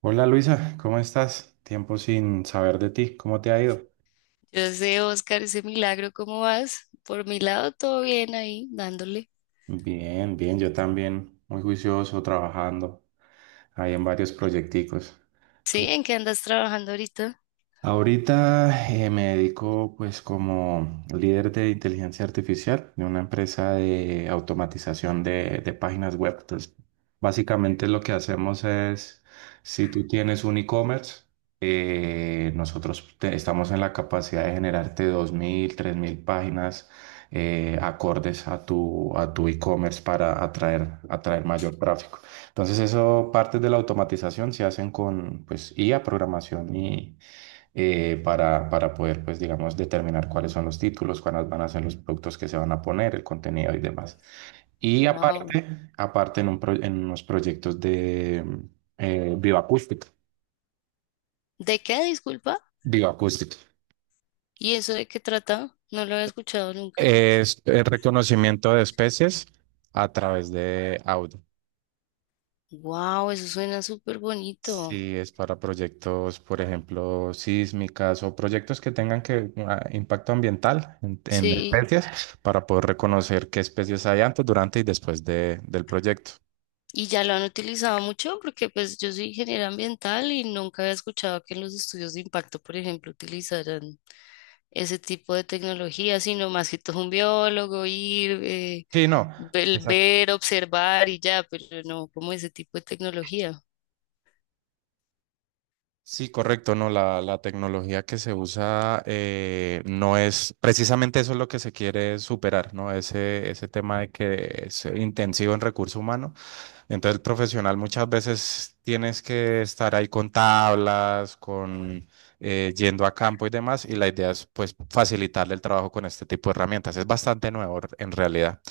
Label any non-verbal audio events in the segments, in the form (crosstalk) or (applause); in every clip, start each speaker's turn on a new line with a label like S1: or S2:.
S1: Hola Luisa, ¿cómo estás? Tiempo sin saber de ti, ¿cómo te ha ido?
S2: Yo sé, Oscar, ese milagro, ¿cómo vas? Por mi lado, todo bien ahí, dándole.
S1: Bien, bien, yo también, muy juicioso, trabajando ahí en varios proyecticos.
S2: Sí, ¿en qué andas trabajando ahorita?
S1: Ahorita me dedico, pues, como líder de inteligencia artificial de una empresa de automatización de páginas web. Entonces, básicamente lo que hacemos es, si tú tienes un e-commerce, estamos en la capacidad de generarte dos mil, tres mil páginas acordes a a tu e-commerce para atraer mayor tráfico. Entonces, eso, partes de la automatización se hacen con, pues, IA, programación y para poder, pues, digamos, determinar cuáles son los títulos, cuáles van a ser los productos que se van a poner, el contenido y demás. Y
S2: Wow.
S1: aparte, aparte en, en unos proyectos de bioacústica.
S2: ¿De qué, disculpa?
S1: Bioacústica.
S2: ¿Y eso de qué trata? No lo había escuchado nunca.
S1: Es el reconocimiento de especies a través de audio.
S2: Wow, eso suena súper bonito.
S1: Si es para proyectos, por ejemplo, sísmicas o proyectos que tengan que impacto ambiental en
S2: Sí.
S1: especies, para poder reconocer qué especies hay antes, durante y después del proyecto.
S2: ¿Y ya lo han utilizado mucho? Porque pues yo soy ingeniera ambiental y nunca había escuchado que en los estudios de impacto, por ejemplo, utilizaran ese tipo de tecnología, sino más que todo un biólogo ir,
S1: Sí, no,
S2: el
S1: exacto.
S2: ver, observar y ya, pero no como ese tipo de tecnología.
S1: Sí, correcto, no, la tecnología que se usa, no es, precisamente eso es lo que se quiere superar, ¿no? Ese tema de que es intensivo en recurso humano. Entonces, el profesional muchas veces tienes que estar ahí con tablas, con yendo a campo y demás, y la idea es, pues, facilitarle el trabajo con este tipo de herramientas. Es bastante nuevo en realidad.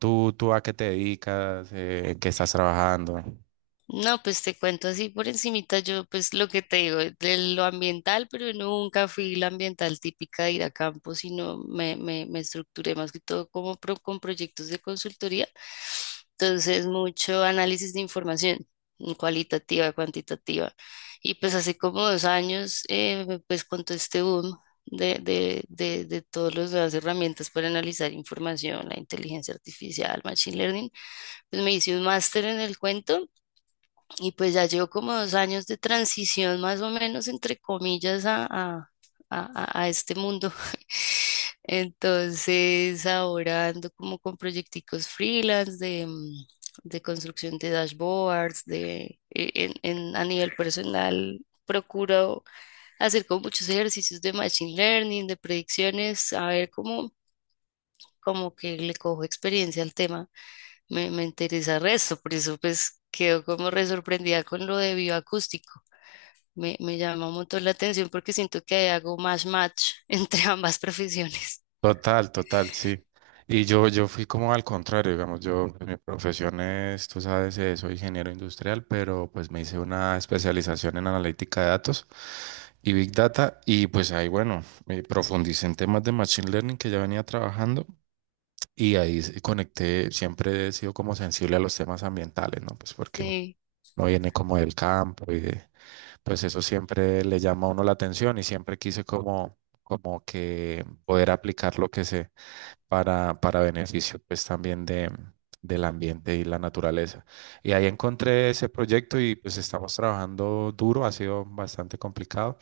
S1: ¿Tú, tú a qué te dedicas? ¿En qué estás trabajando?
S2: No, pues te cuento así por encimita, yo pues lo que te digo, de lo ambiental, pero nunca fui la ambiental típica de ir a campo, sino me estructuré más que todo como con proyectos de consultoría. Entonces, mucho análisis de información, mm, cualitativa, cuantitativa. Y pues hace como dos años, pues con todo este boom de todas las nuevas herramientas para analizar información, la inteligencia artificial, machine learning, pues me hice un máster en el cuento y pues ya llevo como dos años de transición, más o menos, entre comillas, a este mundo. (laughs) Entonces, ahora ando como con proyecticos freelance de, mm, de construcción de dashboards, de, e- en- a nivel personal, procuro hacer como muchos ejercicios de machine learning, de predicciones, a ver cómo como que le cojo experiencia al tema, me interesa el resto, por eso pues quedo como re sorprendida con lo de bioacústico. Me llama un montón la atención porque siento que ahí hago más match (laughs) entre ambas profesiones.
S1: Total, total, sí. Y yo fui como al contrario, digamos, yo, pues, mi profesión es, tú sabes, soy ingeniero industrial, pero pues me hice una especialización en analítica de datos y Big Data, y pues ahí, bueno, me profundicé en temas de Machine Learning que ya venía trabajando, y ahí conecté. Siempre he sido como sensible a los temas ambientales, ¿no? Pues porque uno
S2: Sí,
S1: uno viene como del campo y de, pues eso siempre le llama a uno la atención, y siempre quise como, como que poder aplicar lo que sé para beneficio, pues, también de, del ambiente y la naturaleza. Y ahí encontré ese proyecto, y pues estamos trabajando duro, ha sido bastante complicado,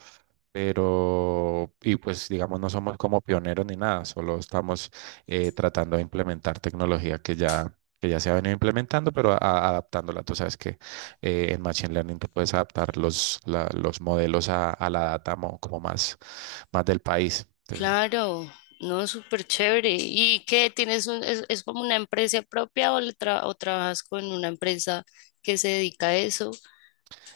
S1: pero, y pues, digamos, no somos como pioneros ni nada, solo estamos tratando de implementar tecnología que ya se ha venido implementando, pero adaptándola. Tú sabes que en Machine Learning tú puedes adaptar los, los modelos a la data como más, más del país.
S2: claro, no, súper chévere. ¿Y qué tienes un, es como una empresa propia o, o trabajas con una empresa que se dedica a eso?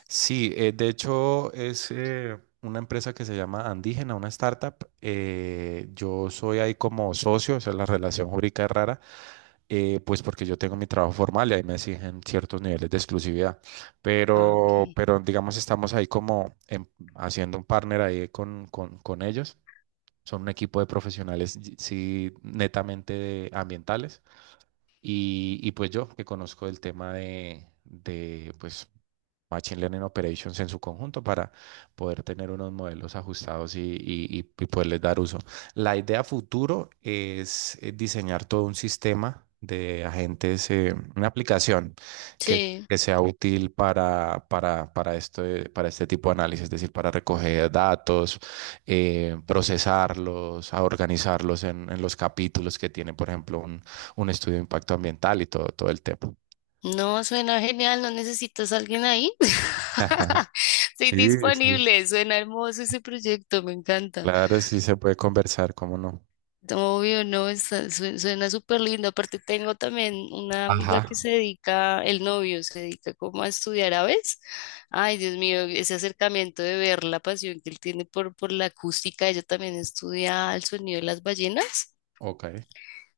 S1: Sí, de hecho es una empresa que se llama Andígena, una startup. Yo soy ahí como socio, o sea, la relación jurídica es rara, pues porque yo tengo mi trabajo formal y ahí me exigen ciertos niveles de exclusividad.
S2: Ah, ok.
S1: Pero, digamos, estamos ahí como haciendo un partner ahí con ellos. Son un equipo de profesionales, sí, netamente ambientales. Y pues yo, que conozco el tema de, pues, Machine Learning Operations en su conjunto, para poder tener unos modelos ajustados y, y poderles dar uso. La idea futuro es diseñar todo un sistema de agentes, una aplicación que,
S2: Sí.
S1: que sea útil para este tipo de análisis, es decir, para recoger datos, procesarlos, a organizarlos en los capítulos que tiene, por ejemplo, un estudio de impacto ambiental y todo, todo el tema.
S2: No, suena genial, ¿no necesitas a alguien ahí?
S1: (laughs)
S2: (laughs) Estoy
S1: Sí, sí.
S2: disponible, suena hermoso ese proyecto, me encanta.
S1: Claro, sí se puede conversar, ¿cómo no?
S2: Obvio, no, suena súper lindo. Aparte tengo también una amiga que
S1: Ajá,
S2: se dedica, el novio se dedica como a estudiar aves. Ay, Dios mío, ese acercamiento de ver la pasión que él tiene por la acústica, ella también estudia el sonido de las ballenas.
S1: ok.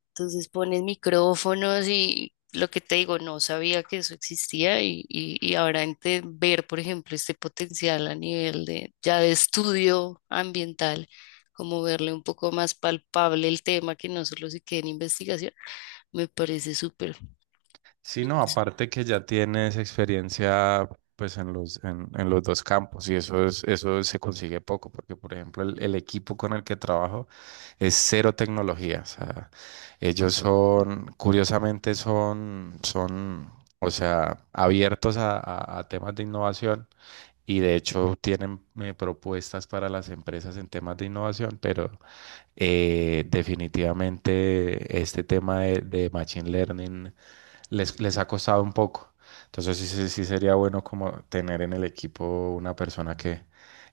S2: Entonces pones micrófonos y lo que te digo, no sabía que eso existía y ver, por ejemplo, este potencial a nivel de ya de estudio ambiental, como verle un poco más palpable el tema que no solo se quede en investigación, me parece súper.
S1: Sí, no, aparte que ya tienes experiencia, pues, en los dos campos, y eso es, eso se consigue poco, porque por ejemplo el equipo con el que trabajo es cero tecnología. O sea, ellos son, curiosamente son, son, o sea, abiertos a, a temas de innovación, y de hecho tienen propuestas para las empresas en temas de innovación, pero definitivamente este tema de Machine Learning les, les ha costado un poco. Entonces sí, sí, sí sería bueno como tener en el equipo una persona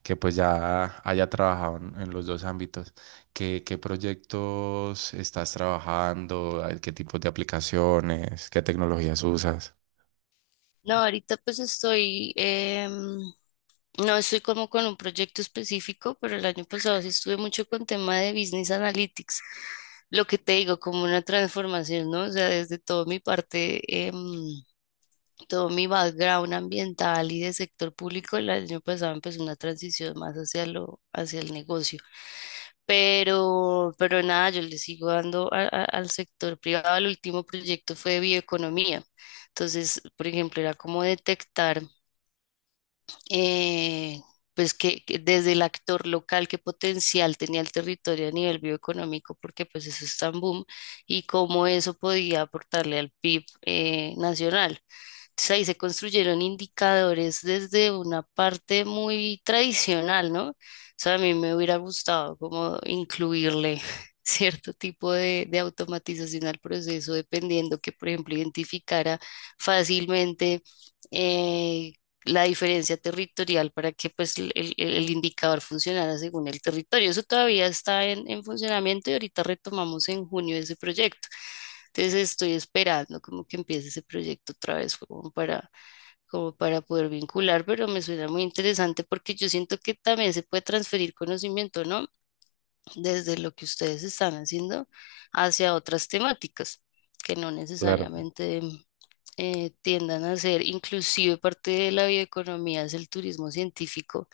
S1: que pues ya haya trabajado en los dos ámbitos. ¿Qué, qué proyectos estás trabajando? ¿Hay- ¿qué tipos de aplicaciones? ¿Qué tecnologías usas?
S2: No, ahorita pues estoy, no estoy como con un proyecto específico, pero el año pasado sí estuve mucho con tema de Business Analytics. Lo que te digo, como una transformación, ¿no? O sea, desde todo mi parte, todo mi background ambiental y de sector público, el año pasado empezó una transición más hacia lo, hacia el negocio. Pero nada, yo le sigo dando al sector privado. El último proyecto fue de bioeconomía. Entonces, por ejemplo, era como detectar eh, pues que desde el actor local, qué potencial tenía el territorio a nivel bioeconómico, porque pues eso es tan boom, y cómo eso podía aportarle al PIB, nacional. Entonces ahí se construyeron indicadores desde una parte muy tradicional, ¿no? O sea, a mí me hubiera gustado como incluirle (laughs) cierto tipo de automatización al proceso, dependiendo que, por ejemplo, identificara fácilmente, eh, la diferencia territorial para que pues el indicador funcionara según el territorio. Eso todavía está en funcionamiento y ahorita retomamos en junio ese proyecto. Entonces estoy esperando como que empiece ese proyecto otra vez como para, como para poder vincular, pero me suena muy interesante porque yo siento que también se puede transferir conocimiento, ¿no? Desde lo que ustedes están haciendo hacia otras temáticas que no
S1: Claro,
S2: necesariamente tiendan a ser inclusive parte de la bioeconomía es el turismo científico.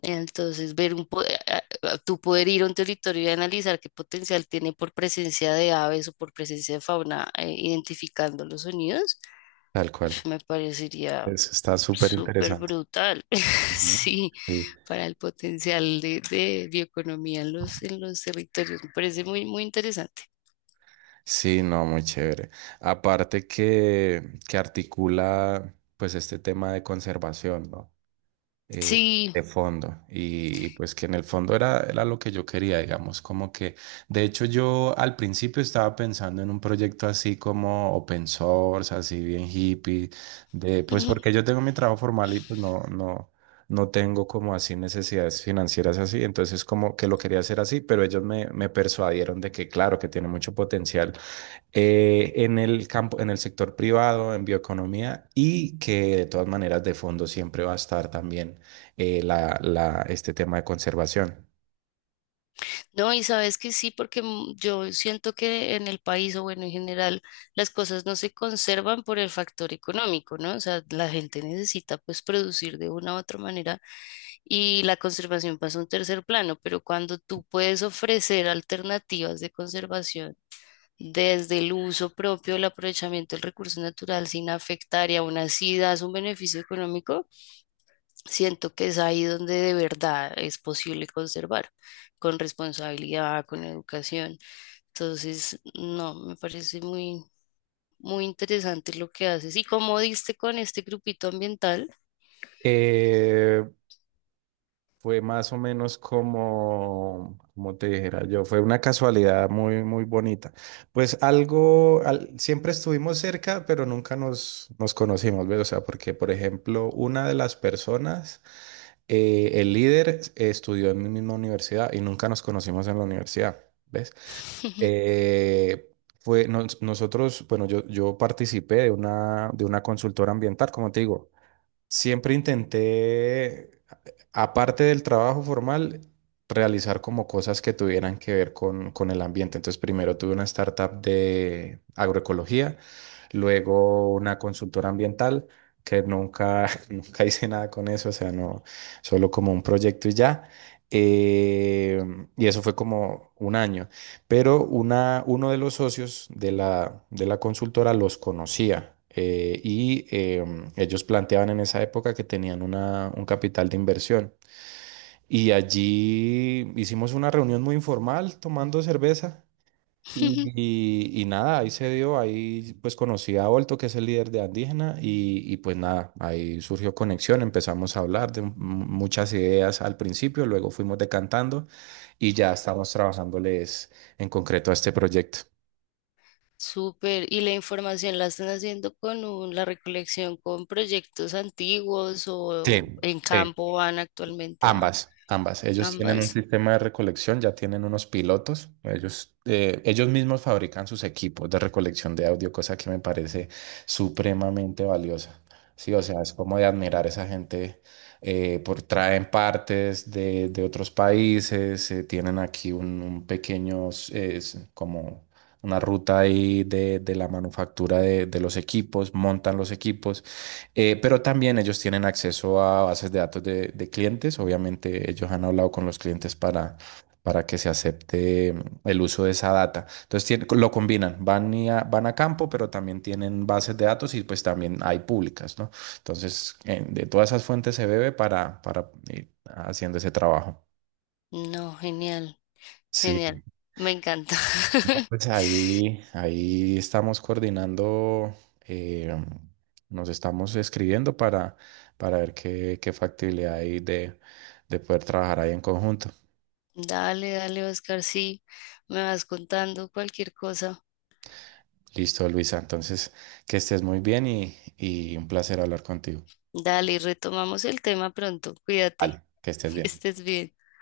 S2: Entonces, ver un, po- a- tú poder ir a un territorio y analizar qué potencial tiene por presencia de aves o por presencia de fauna, identificando los sonidos,
S1: tal
S2: (laughs)
S1: cual.
S2: uf, me parecería
S1: Eso está súper
S2: súper
S1: interesante.
S2: brutal. (laughs)
S1: Ujú.
S2: Sí,
S1: Sí.
S2: para el potencial de bioeconomía en los territorios, me parece muy, muy interesante.
S1: Sí, no, muy chévere. Aparte que articula pues este tema de conservación, ¿no? Eh,
S2: Sí.
S1: de fondo. Y, y pues, que en el fondo era, era lo que yo quería, digamos, como que, de hecho yo al principio estaba pensando en un proyecto así como open source, así bien hippie, de pues porque
S2: (laughs)
S1: yo tengo mi trabajo formal y pues no, no. No tengo como así necesidades financieras así, entonces como que lo quería hacer así, pero ellos me, me persuadieron de que claro, que tiene mucho potencial en el campo, en el sector privado, en bioeconomía, y que de todas maneras de fondo siempre va a estar también este tema de conservación.
S2: No, y sabes que sí, porque mm, yo siento que en el país, o bueno, en general, las cosas no se conservan por el factor económico, ¿no? O sea, la gente necesita pues producir de una u otra manera y la conservación pasa a un tercer plano, pero cuando tú puedes ofrecer alternativas de conservación desde el uso propio, el aprovechamiento del recurso natural sin afectar y aún así das un beneficio económico, siento que es ahí donde de verdad es posible conservar, con responsabilidad, con educación. Entonces, no, me parece muy interesante lo que haces. ¿Y como diste con este grupito ambiental?
S1: Eh, Fue más o menos como, como te dijera yo, fue una casualidad muy, muy bonita. Pues algo, siempre estuvimos cerca, pero nunca nos conocimos, ¿ves? O sea, porque, por ejemplo, una de las personas, el líder, estudió en mi misma universidad y nunca nos conocimos en la universidad, ¿ves?
S2: (laughs)
S1: Eh, nosotros, bueno, yo participé de una consultora ambiental, como te digo. Siempre intenté, aparte del trabajo formal, realizar como cosas que tuvieran que ver con el ambiente. Entonces, primero tuve una startup de agroecología, luego una consultora ambiental, que nunca, (laughs) nunca hice nada con eso, o sea, no, solo como un proyecto y ya. Eh, y eso fue como un año, pero una, uno de los socios de la consultora los conocía, ellos planteaban en esa época que tenían un capital de inversión. Y allí hicimos una reunión muy informal tomando cerveza, y nada, ahí se dio, ahí pues conocí a Olto, que es el líder de Andígena, y pues nada, ahí surgió conexión, empezamos a hablar de muchas ideas al principio, luego fuimos decantando, y ya estamos trabajándoles en concreto a este proyecto.
S2: Súper. Y la información la están haciendo con la recolección con proyectos antiguos
S1: Sí,
S2: o, en
S1: sí.
S2: campo van actualmente a
S1: Ambas, ambas. Ellos tienen un
S2: ambas.
S1: sistema de recolección, ya tienen unos pilotos. Ellos, ellos mismos fabrican sus equipos de recolección de audio, cosa que me parece supremamente valiosa. Sí, o sea, es como de admirar a esa gente, por traen partes de otros países, tienen aquí un pequeño, es como una ruta ahí de la manufactura de los equipos, montan los equipos. Pero también ellos tienen acceso a bases de datos de clientes. Obviamente ellos han hablado con los clientes para que se acepte el uso de esa data. Entonces lo combinan, van, van a campo, pero también tienen bases de datos, y pues también hay públicas, ¿no? Entonces de todas esas fuentes se bebe para ir haciendo ese trabajo.
S2: No, genial,
S1: Sí,
S2: genial. Me encanta. (laughs)
S1: pues ahí, ahí estamos coordinando, eh, nos estamos escribiendo para ver qué, qué factibilidad hay de poder trabajar ahí en conjunto.
S2: Dale, dale, Oscar, sí, me vas contando cualquier cosa.
S1: Listo, Luisa. Entonces, que estés muy bien, y un placer hablar contigo.
S2: Dale, retomamos el tema pronto. Cuídate,
S1: Vale, que estés
S2: (laughs) que
S1: bien.
S2: estés bien.